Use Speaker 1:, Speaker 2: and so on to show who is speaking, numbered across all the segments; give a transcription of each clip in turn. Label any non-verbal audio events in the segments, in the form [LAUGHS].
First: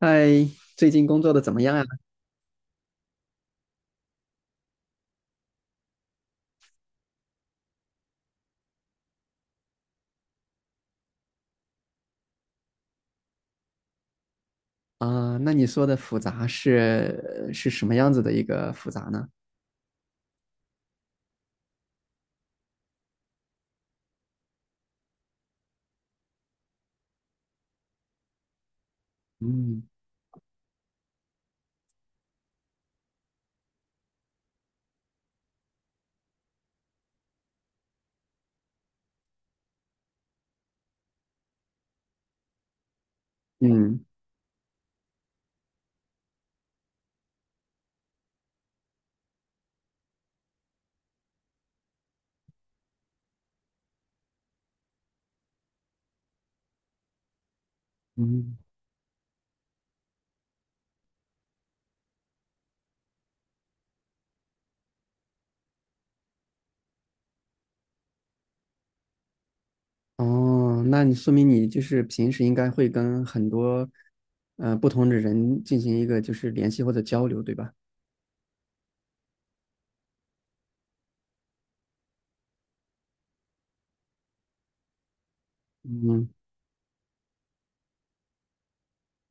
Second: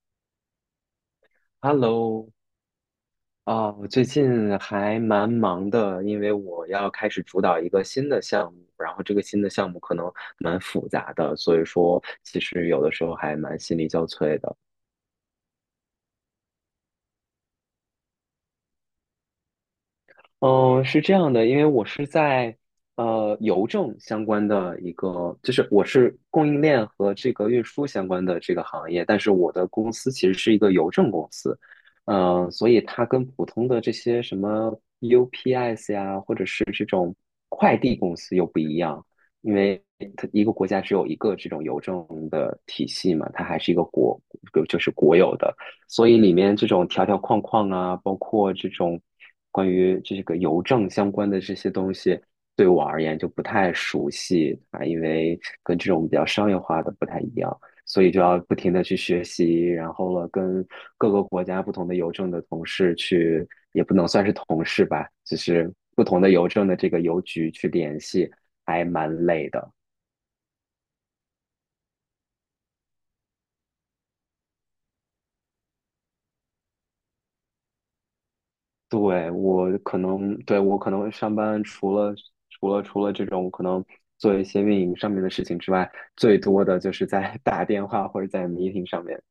Speaker 1: 嗨，最近工作的怎么样啊？
Speaker 2: Hello，啊，我最近还蛮忙的，因为我要开始主导一个新的项目，然后这个新的项目可能蛮复杂的，所以说其实有的时候还蛮心力交瘁的。
Speaker 1: 啊，那你说的复杂是什么样子的一个复杂呢？
Speaker 2: 嗯，是这样的，因为我是在邮政相关的一个，就是我是供应链和这个运输相关的这个行业，但是我的
Speaker 1: 嗯
Speaker 2: 公司其实是一个邮政公司，所以它跟普通的这些什么 UPS 呀，或者是这种快递公司又不一样，因为它一个国家只有一个这种邮政的体系嘛，它还是一个
Speaker 1: 嗯，
Speaker 2: 国，就是国有的。所以里面这种条条框框啊，包括这种关于这个邮政相关的这些东西，对我而言就不太熟悉啊，因为跟这种比较商业化的不太一样，所以就要不
Speaker 1: 嗯，
Speaker 2: 停的去学习，然后了跟各个国家不同的邮政的同事去，也不能算是同事吧，就是不同的邮政的这个邮局去联系，还蛮累的。
Speaker 1: 哦，那你说明你就是平时应该会跟很多不同的人进行一个就是联系或者交流，对吧？
Speaker 2: 对，我可能，对，我可能上班除了这种可能做一些运营上面的事情之外，
Speaker 1: 嗯，
Speaker 2: 最多的就是在 [LAUGHS] 打电话或者在 meeting 上面。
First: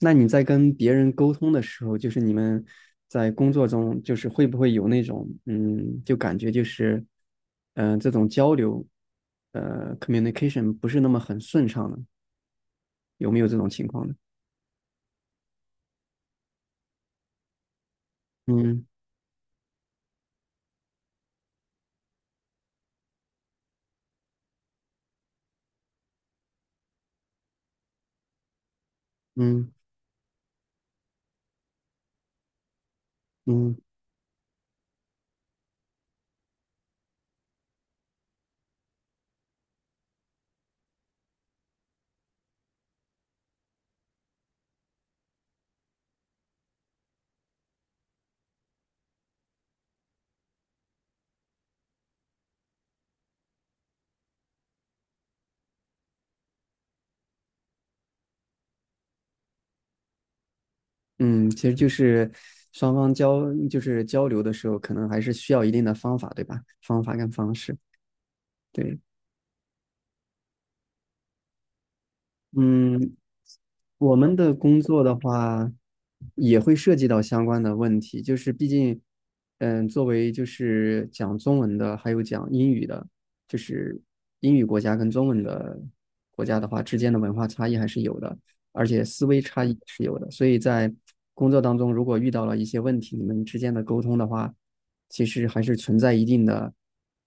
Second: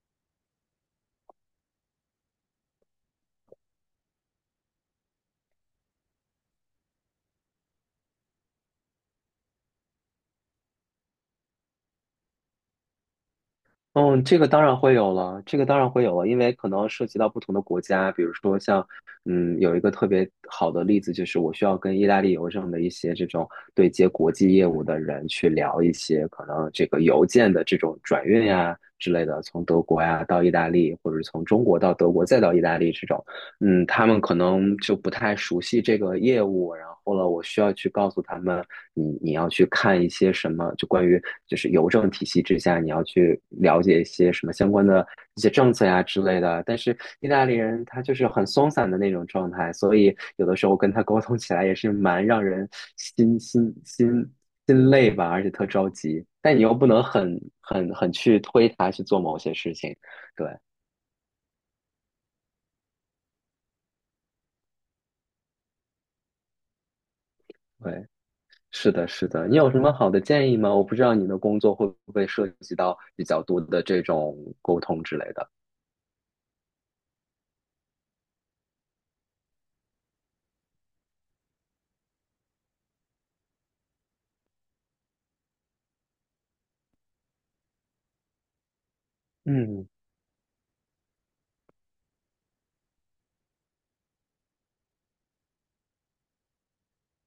Speaker 1: 那你在跟别人沟通的时候，就是你们在工作中，就是会不会有那种嗯，就感觉就是嗯、呃这种交流communication 不是那么很顺畅呢？有没有这种情况呢？
Speaker 2: 嗯，这个当然会有了，这个当然会有了，因为可能涉及到不同的国家，比如说
Speaker 1: 嗯
Speaker 2: 像，有一个特别好的例子，就是我需要跟意大利邮政的一些这种对接国际业务的人去聊一些可能这个邮件的这种转运呀之类的，从
Speaker 1: 嗯
Speaker 2: 德国呀到意大利，或者是从中国到德国再到意大利这种，
Speaker 1: 嗯
Speaker 2: 他们可能就不太熟悉这个业务，然后了，我需要去告诉他们。你要去看一些什么，就关于就是邮政体系之下，你要去了解一些什么相关的一些政策呀之类的。但是意大利人他就是很松散的那种状态，所以有的时候跟他沟通起来也是蛮让人心心心心累吧，而且特着急。但你又不能很去推他去做某些事情，对
Speaker 1: 嗯，其实就是双方交就是交流的时候，可能还是需要一定的方法，对吧？方法跟方式，
Speaker 2: 对。是
Speaker 1: 对。
Speaker 2: 的，是的，你有什么好的建议吗？我不知道你的工作会不会涉及到
Speaker 1: 嗯，
Speaker 2: 比较多的这
Speaker 1: 我们
Speaker 2: 种
Speaker 1: 的
Speaker 2: 沟
Speaker 1: 工
Speaker 2: 通
Speaker 1: 作的
Speaker 2: 之类的。
Speaker 1: 话，也会涉及到相关的问题，就是毕竟，嗯，作为就是讲中文的，还有讲英语的，就是英语国家跟中文的国家的话，之间的文化差异还是有的，而且思维差异也
Speaker 2: 嗯
Speaker 1: 是有的，所以在工作当中，如果遇到了一些问题，你们之间的沟通的话，其实还是存在一定的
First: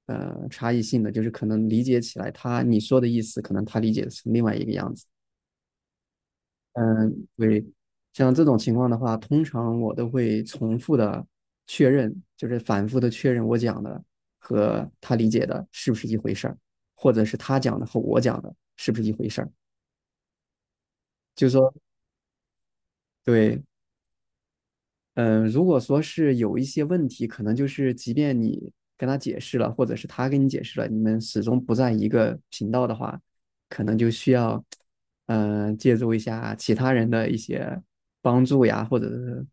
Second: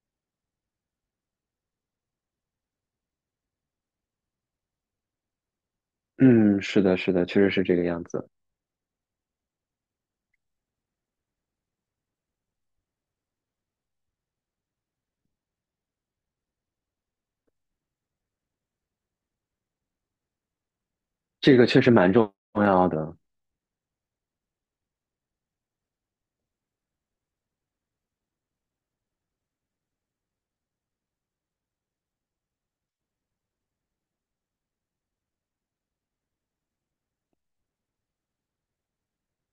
Speaker 1: 差异性的，就是可能理解起来他你说的意思，可能他理解成另外一个样子。
Speaker 2: 嗯，是的，是的，
Speaker 1: 嗯，
Speaker 2: 确实是
Speaker 1: 对，
Speaker 2: 这个样子，
Speaker 1: 像这种情况的话，通常我都会重复的确认，就是反复的确认我讲的和他理解的是不是一回事儿，或者是他讲的和我讲的是不是一回事儿。就是
Speaker 2: 这个
Speaker 1: 说，
Speaker 2: 确实蛮重要的。
Speaker 1: 对，嗯，如果说是有一些问题，可能就是即便你跟他解释了，或者是他跟你解释了，你们始终不在一个频道的话，可能就需要，嗯、借助一下其他人的一些帮助呀，或者是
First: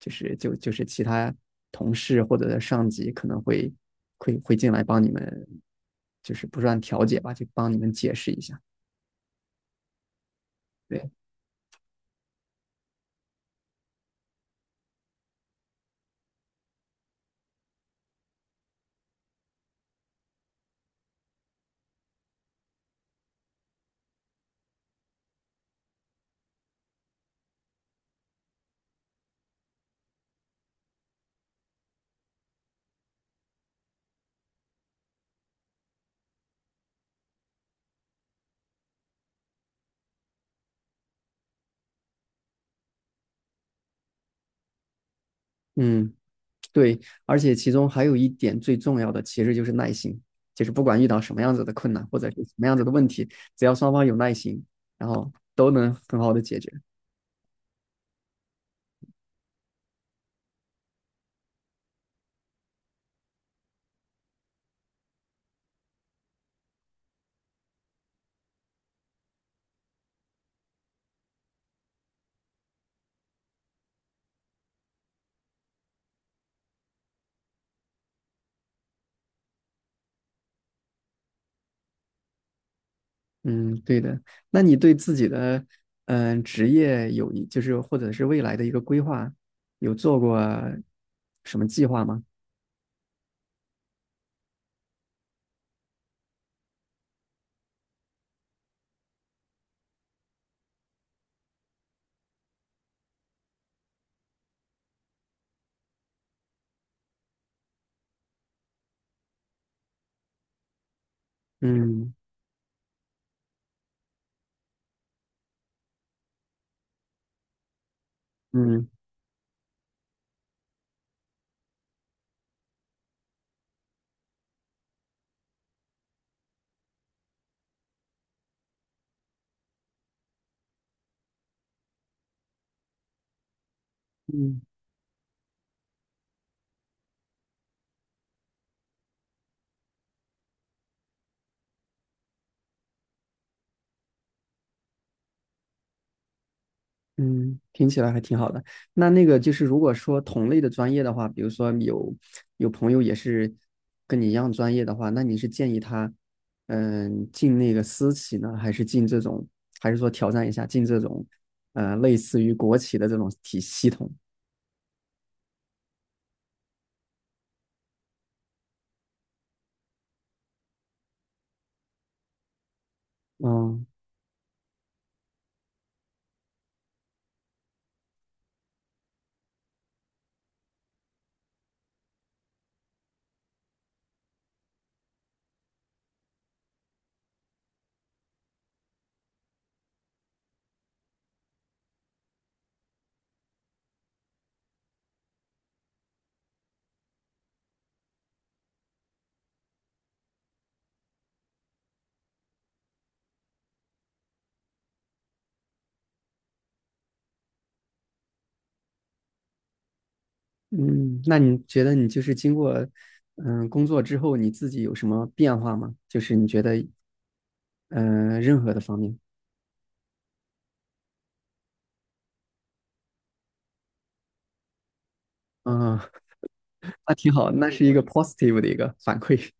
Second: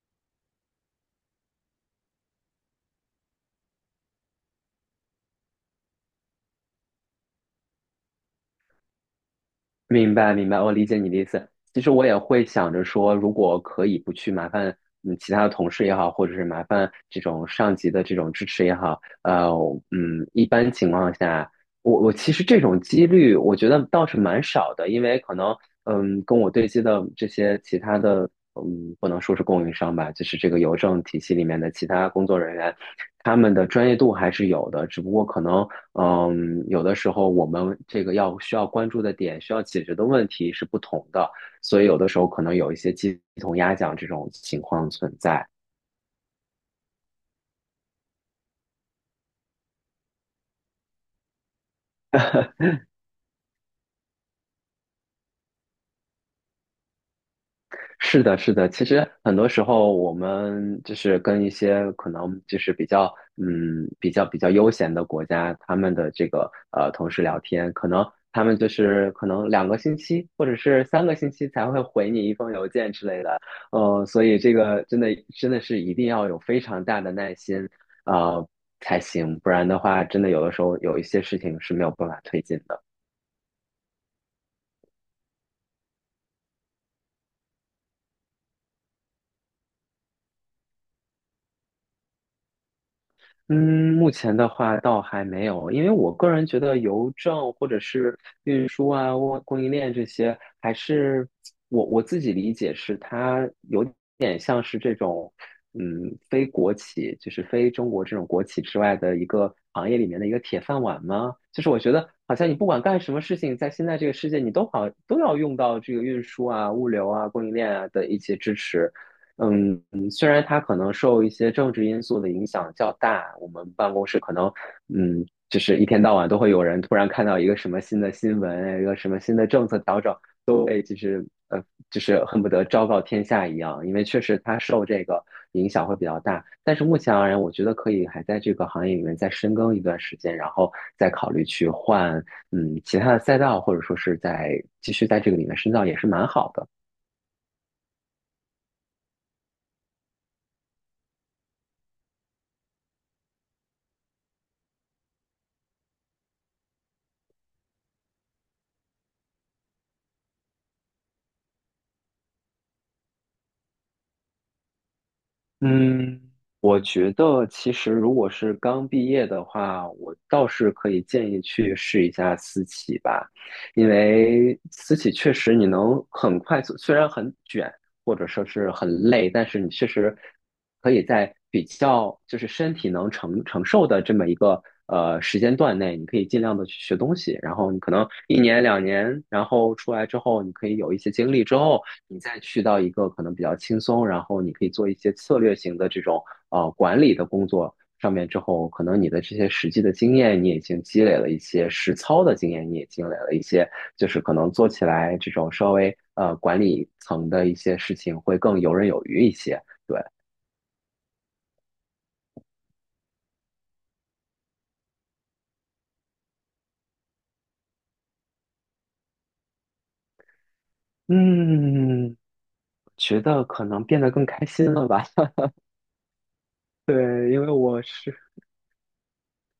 Speaker 1: 就是其他同事或者上级可能会进来帮你们，就是不算调解吧，就帮你们解释一下。
Speaker 2: 明白，明白，我理解你
Speaker 1: 对，
Speaker 2: 的意思。其实我也会想着说，如果可以不去麻烦其他的同事也好，或者是麻烦这种上级的这种支持也好，一般情况下，我其实这种几率我觉得倒是蛮少的，因为可能跟我对接的这些其他的不能说是供应商吧，就是这个邮政体系里面的其他工作人员，他们的专业度还是有的，只不过可能有的时候我们这个要需要关注的点、需要解决的问题是不同的，所以有的时候可能有一些鸡同鸭讲这种情况存在。
Speaker 1: 嗯。对，而且其中还有一点最重要的，其实就是耐心。就是不管遇到什么样子的困难或者是什么样子的问题，只要双方有耐心，然后都能很好的解决。
Speaker 2: 是的，是的。其实很多时候，我们就是跟一些可能就是比较嗯比较比较悠闲的国家，他们的这个同事聊天，可能他们就是可能两个星期或者是三个星期才会回你一封邮件之类的。所以这个真的真的是一定要有非常大的耐心啊，才行，不然的话，真的有的时候有一些事情是没有办法推进的。
Speaker 1: 嗯，对的。那你对自己的职业有一就是或者是未来的一个规划，有做过什么计划吗？
Speaker 2: 嗯，目前的话倒还没有，因为我个人觉得邮政或者是运输啊、供应链这些，还是我自己理解是它有点像是这种，非国企，就是非中国这种国企之外的一个行业里面的一个铁饭碗吗？就是我觉得
Speaker 1: 嗯
Speaker 2: 好像你不管干什么事情，在现在这个世界，你都好都要用到这个运输啊、物流啊、供应链啊的一些支
Speaker 1: 嗯
Speaker 2: 持。嗯，虽然它可能受一些政治因素的影响较大，我们办公室可能，就是一天到晚都会有人突然看到一个什么新的新闻，一个什么新的政策调整，都会就是就是恨不得昭告天下一样，因为确实它
Speaker 1: 嗯。
Speaker 2: 受这个影响会比较大。但是目前而言，我觉得可以还在这个行业里面再深耕一段时间，然后再考虑去换其他的赛道，或者说是在继续在这个里面深造，也是蛮好的。
Speaker 1: 嗯，听起来还挺好的。那那个就是，如果说同类的专业的话，比如说有朋友也是跟你一样专业的话，那你是建议他，嗯，进那个私企呢，还是进这种，还是说挑战一下进这种，呃，类似于国企的这种体系统？
Speaker 2: 嗯，我觉得其实如果是刚毕业的话，我倒是可以建议去试一下私企吧，
Speaker 1: 嗯
Speaker 2: 因为私企确实你能很快速，虽然很卷，或者说是很累，但是你确实可以在比较就是身体能承受的这么一个时间段内，你可以尽量的去学东西，然后你可能一年两年，然后出来之后，你可以有一些经历之后，你再去到一个可能比较轻松，然后你可以做一些策略型的这种管理的工作。上面之后，可能你的这些实际的经验你已经积累了一些，实操的经验你也积累了一些，就是可能做起来这种稍微管理层的一些事情会更游刃有余一些。对，
Speaker 1: 嗯，那你觉得你就是经过工作之后，你自己有什么变化吗？就是你觉得任何的方面，
Speaker 2: 嗯，觉得可能变得更开心了吧？[LAUGHS]
Speaker 1: 嗯，那挺
Speaker 2: 对，因为
Speaker 1: 好，那
Speaker 2: 我
Speaker 1: 是一个
Speaker 2: 是。
Speaker 1: positive 的一个反馈。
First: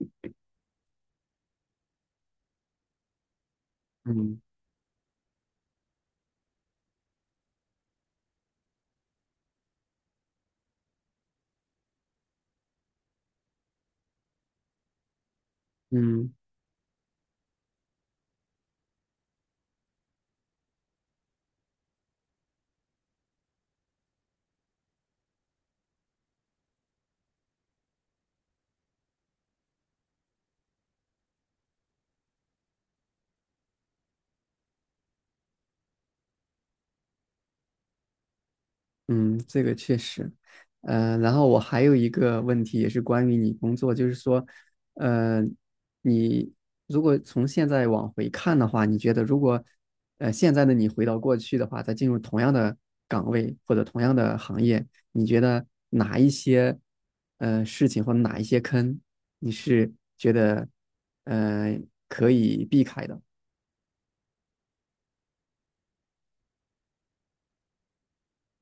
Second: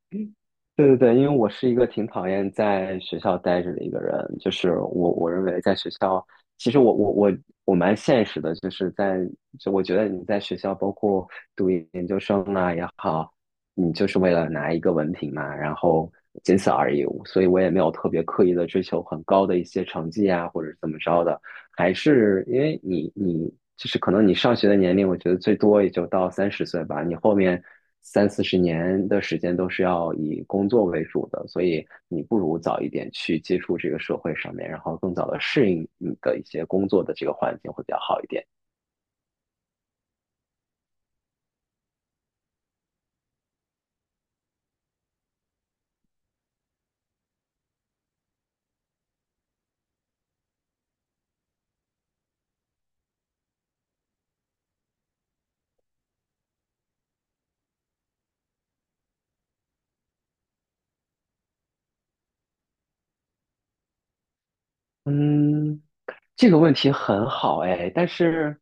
Speaker 2: 对对对，因为我是一个挺讨厌在学校待着的一个
Speaker 1: [LAUGHS]
Speaker 2: 人，
Speaker 1: 嗯。
Speaker 2: 就是我认为在学校，其实我蛮现实的，就是在就我觉得你在学校，包括读研究生啊也好，你就是为了拿一个文凭嘛，然后
Speaker 1: 嗯
Speaker 2: 仅此而已，所以我也没有特别刻意的追求很高的一些成绩啊，或者怎么着的。还是因为你就是可能你上学的年龄，我觉得最多也就到三十岁吧。你后面三四十年的时间都是要以工作为主的，所以你不如早一点去接触这个社会上面，然后更早的适应你的一些工作的这个环境会比较好一点。
Speaker 1: 嗯，这个确实，呃，然后我还有一个问题，也是关于你工作，就是说，呃，你如果从现在往回看的话，你觉得如果，呃，现在的你回到过去的话，再进入同样的岗位或者同样的行业，你觉得哪一些，呃，事情或者哪一些坑，你是觉得，呃，可以避开的？
Speaker 2: 嗯，这个问题很好哎，但是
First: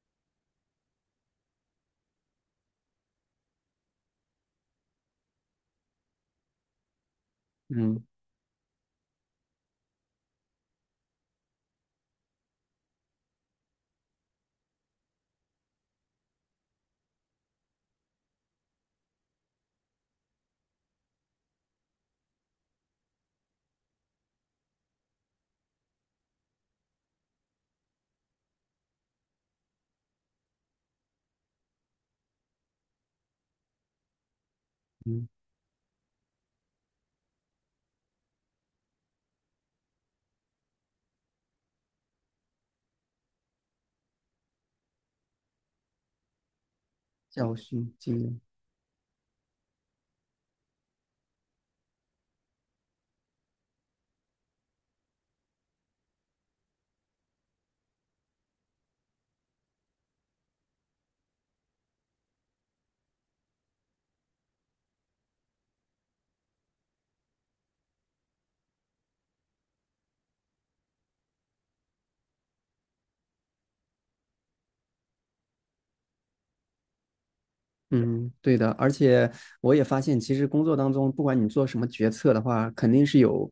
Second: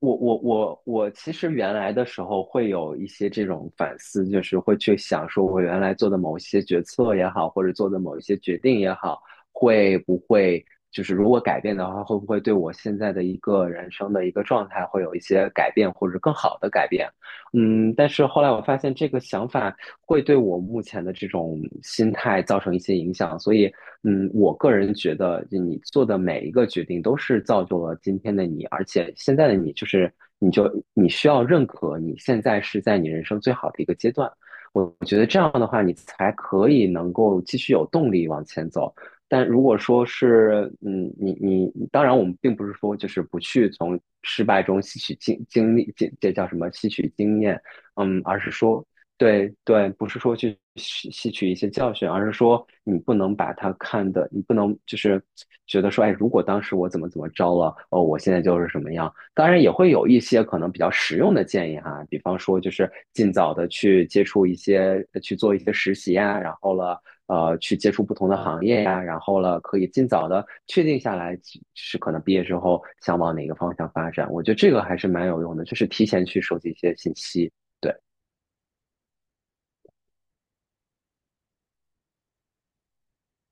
Speaker 2: 我其实原来的时候会有一些这种反思，就是会去想说我原来做的某一些决策也好，或者做的
Speaker 1: 嗯
Speaker 2: 某一些决定也好，会不会就是如果改变的话，会不会对我现在的一个人生的一个状态会有一些改变，或者更好的改变？但是后来我发现这个想法会对我目前的这种心态造成一些影响，所以我个人觉得，你做的每一个决定都是造就了今天的你，而且现在的你就是，你就你需要认可你现在是在你人生最好的一个阶段。我觉得
Speaker 1: 嗯，
Speaker 2: 这样的话，你才可以能够继续有动力往前走。但如果说是，嗯，你你，当然我们并不是说就是不去从失败中吸取经历，这叫什么？吸取经
Speaker 1: 教
Speaker 2: 验，
Speaker 1: 训经
Speaker 2: 而
Speaker 1: 验。
Speaker 2: 是说对对，不是说去吸取一些教训，而是说你不能把它看的，你不能就是觉得说，哎，如果当时我怎么怎么着了，哦，我现在就是什么样。当然也会有一些可能比较实用的建议哈，比方说就是尽早的去接触一些，去做一些实习呀，然后了，去接触不同的行业呀，然后了，可以尽早的确定下来是可能毕业之后想往哪个方向发展。我觉得这个还是蛮有用的，就是提前去收集一些信息。对，
Speaker 1: 嗯，对的，而且我也发现，其实工作当中，不管你做什么决策的话，肯定是有，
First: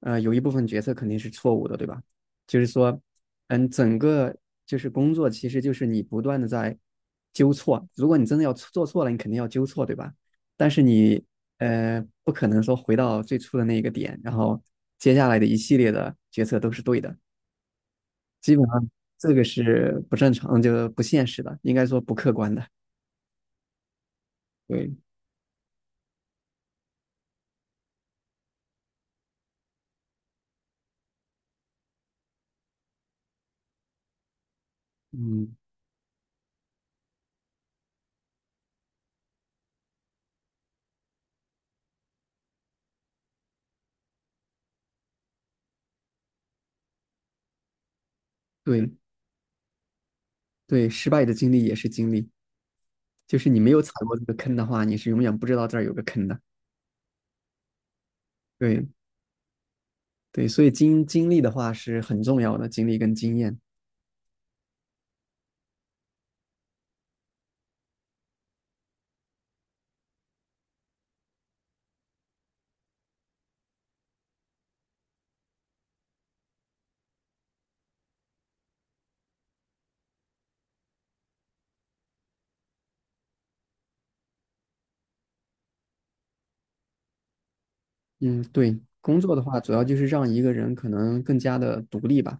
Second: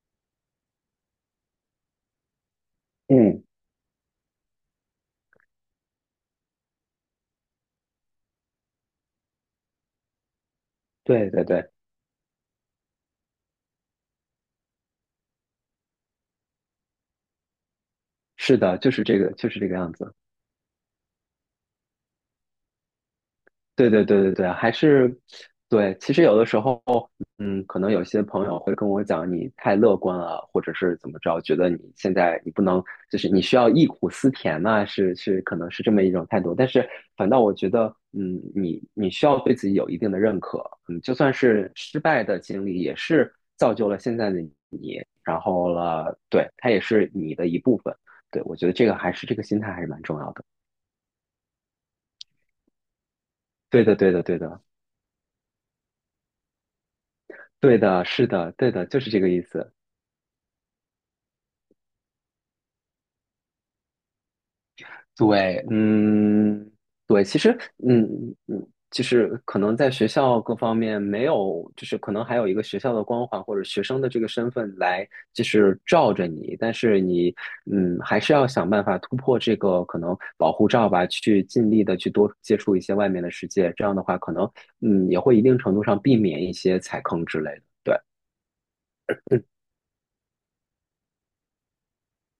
Speaker 1: 呃，有一部分决策肯定是错误的，对吧？就是说，
Speaker 2: 嗯。
Speaker 1: 嗯，整个就是工作，其实就是你不断的在纠错。如果你真的要做错了，你肯定要纠错，对吧？但是你，
Speaker 2: 对对对，
Speaker 1: 呃，不可能说回到最初的那个点，然后接下来的一系列的决策都是对的，基
Speaker 2: 是
Speaker 1: 本
Speaker 2: 的，
Speaker 1: 上
Speaker 2: 就是这个，
Speaker 1: 这个
Speaker 2: 就是这个样
Speaker 1: 是
Speaker 2: 子。
Speaker 1: 不正常，就不现实的，应该说不客观的。
Speaker 2: 对对对对对，还
Speaker 1: 对，
Speaker 2: 是对。其实有的时候，可能有些朋友会跟我讲，你太乐观了，或者是怎么着，觉得你现在你不能，就是你需要忆苦思甜呐、是是，
Speaker 1: 嗯，
Speaker 2: 可能是这么一种态度。但是反倒我觉得，你需要对自己有一定的认可，就算是失败的经历，也是造就了现在的你，然后了，对，它也是你的一部分。对，我觉得这
Speaker 1: 对。
Speaker 2: 个还是这个心态还是蛮重要的。
Speaker 1: 对，失败的经历也是经历，就是你没有
Speaker 2: 对
Speaker 1: 踩
Speaker 2: 的，对
Speaker 1: 过
Speaker 2: 的，
Speaker 1: 这个
Speaker 2: 对
Speaker 1: 坑
Speaker 2: 的，
Speaker 1: 的话，你是永远不知道这儿有个坑的。
Speaker 2: 对的，是的，对
Speaker 1: 对
Speaker 2: 的，就是这个意思。
Speaker 1: 对，所以经历的话是很重要的，经历跟经验。
Speaker 2: 对，嗯，对，其实，嗯就是可能在学校各方面没有，就是可能还有一个学校的光环或者学生的这个身份来，就是罩着你，但是你，还是要想办法突破这个可能保护罩吧，去尽力的去多接触一些外面的世界，这样的话，可能，嗯，也会一定程度上避免一些踩坑之类的。对，
Speaker 1: 嗯，对，工作的话主要就是让一个人可能更加的独立吧，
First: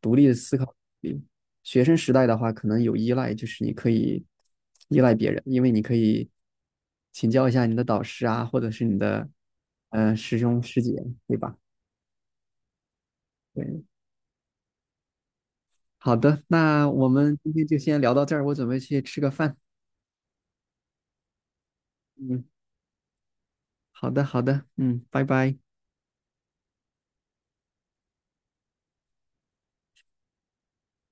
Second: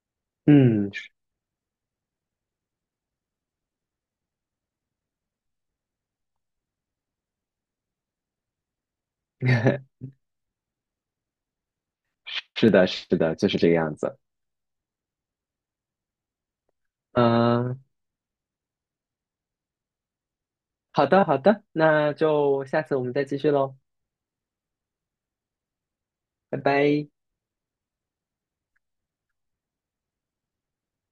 Speaker 1: 独立的思考
Speaker 2: 嗯，是
Speaker 1: 力。学生时代的话，可能有依赖，就是你可以依赖别人，因为你可以请教一下你的导师啊，或者是你的
Speaker 2: [LAUGHS]
Speaker 1: 师兄师姐，对吧？
Speaker 2: 是的，是的，就是这个
Speaker 1: 对，
Speaker 2: 样子。
Speaker 1: 好的，那我们今天就
Speaker 2: 嗯，
Speaker 1: 先聊到这儿，我准备去吃个饭。
Speaker 2: 好的好的，那
Speaker 1: 嗯，
Speaker 2: 就下次我们再继续喽，
Speaker 1: 好的，好的，嗯，拜拜。
Speaker 2: 拜拜。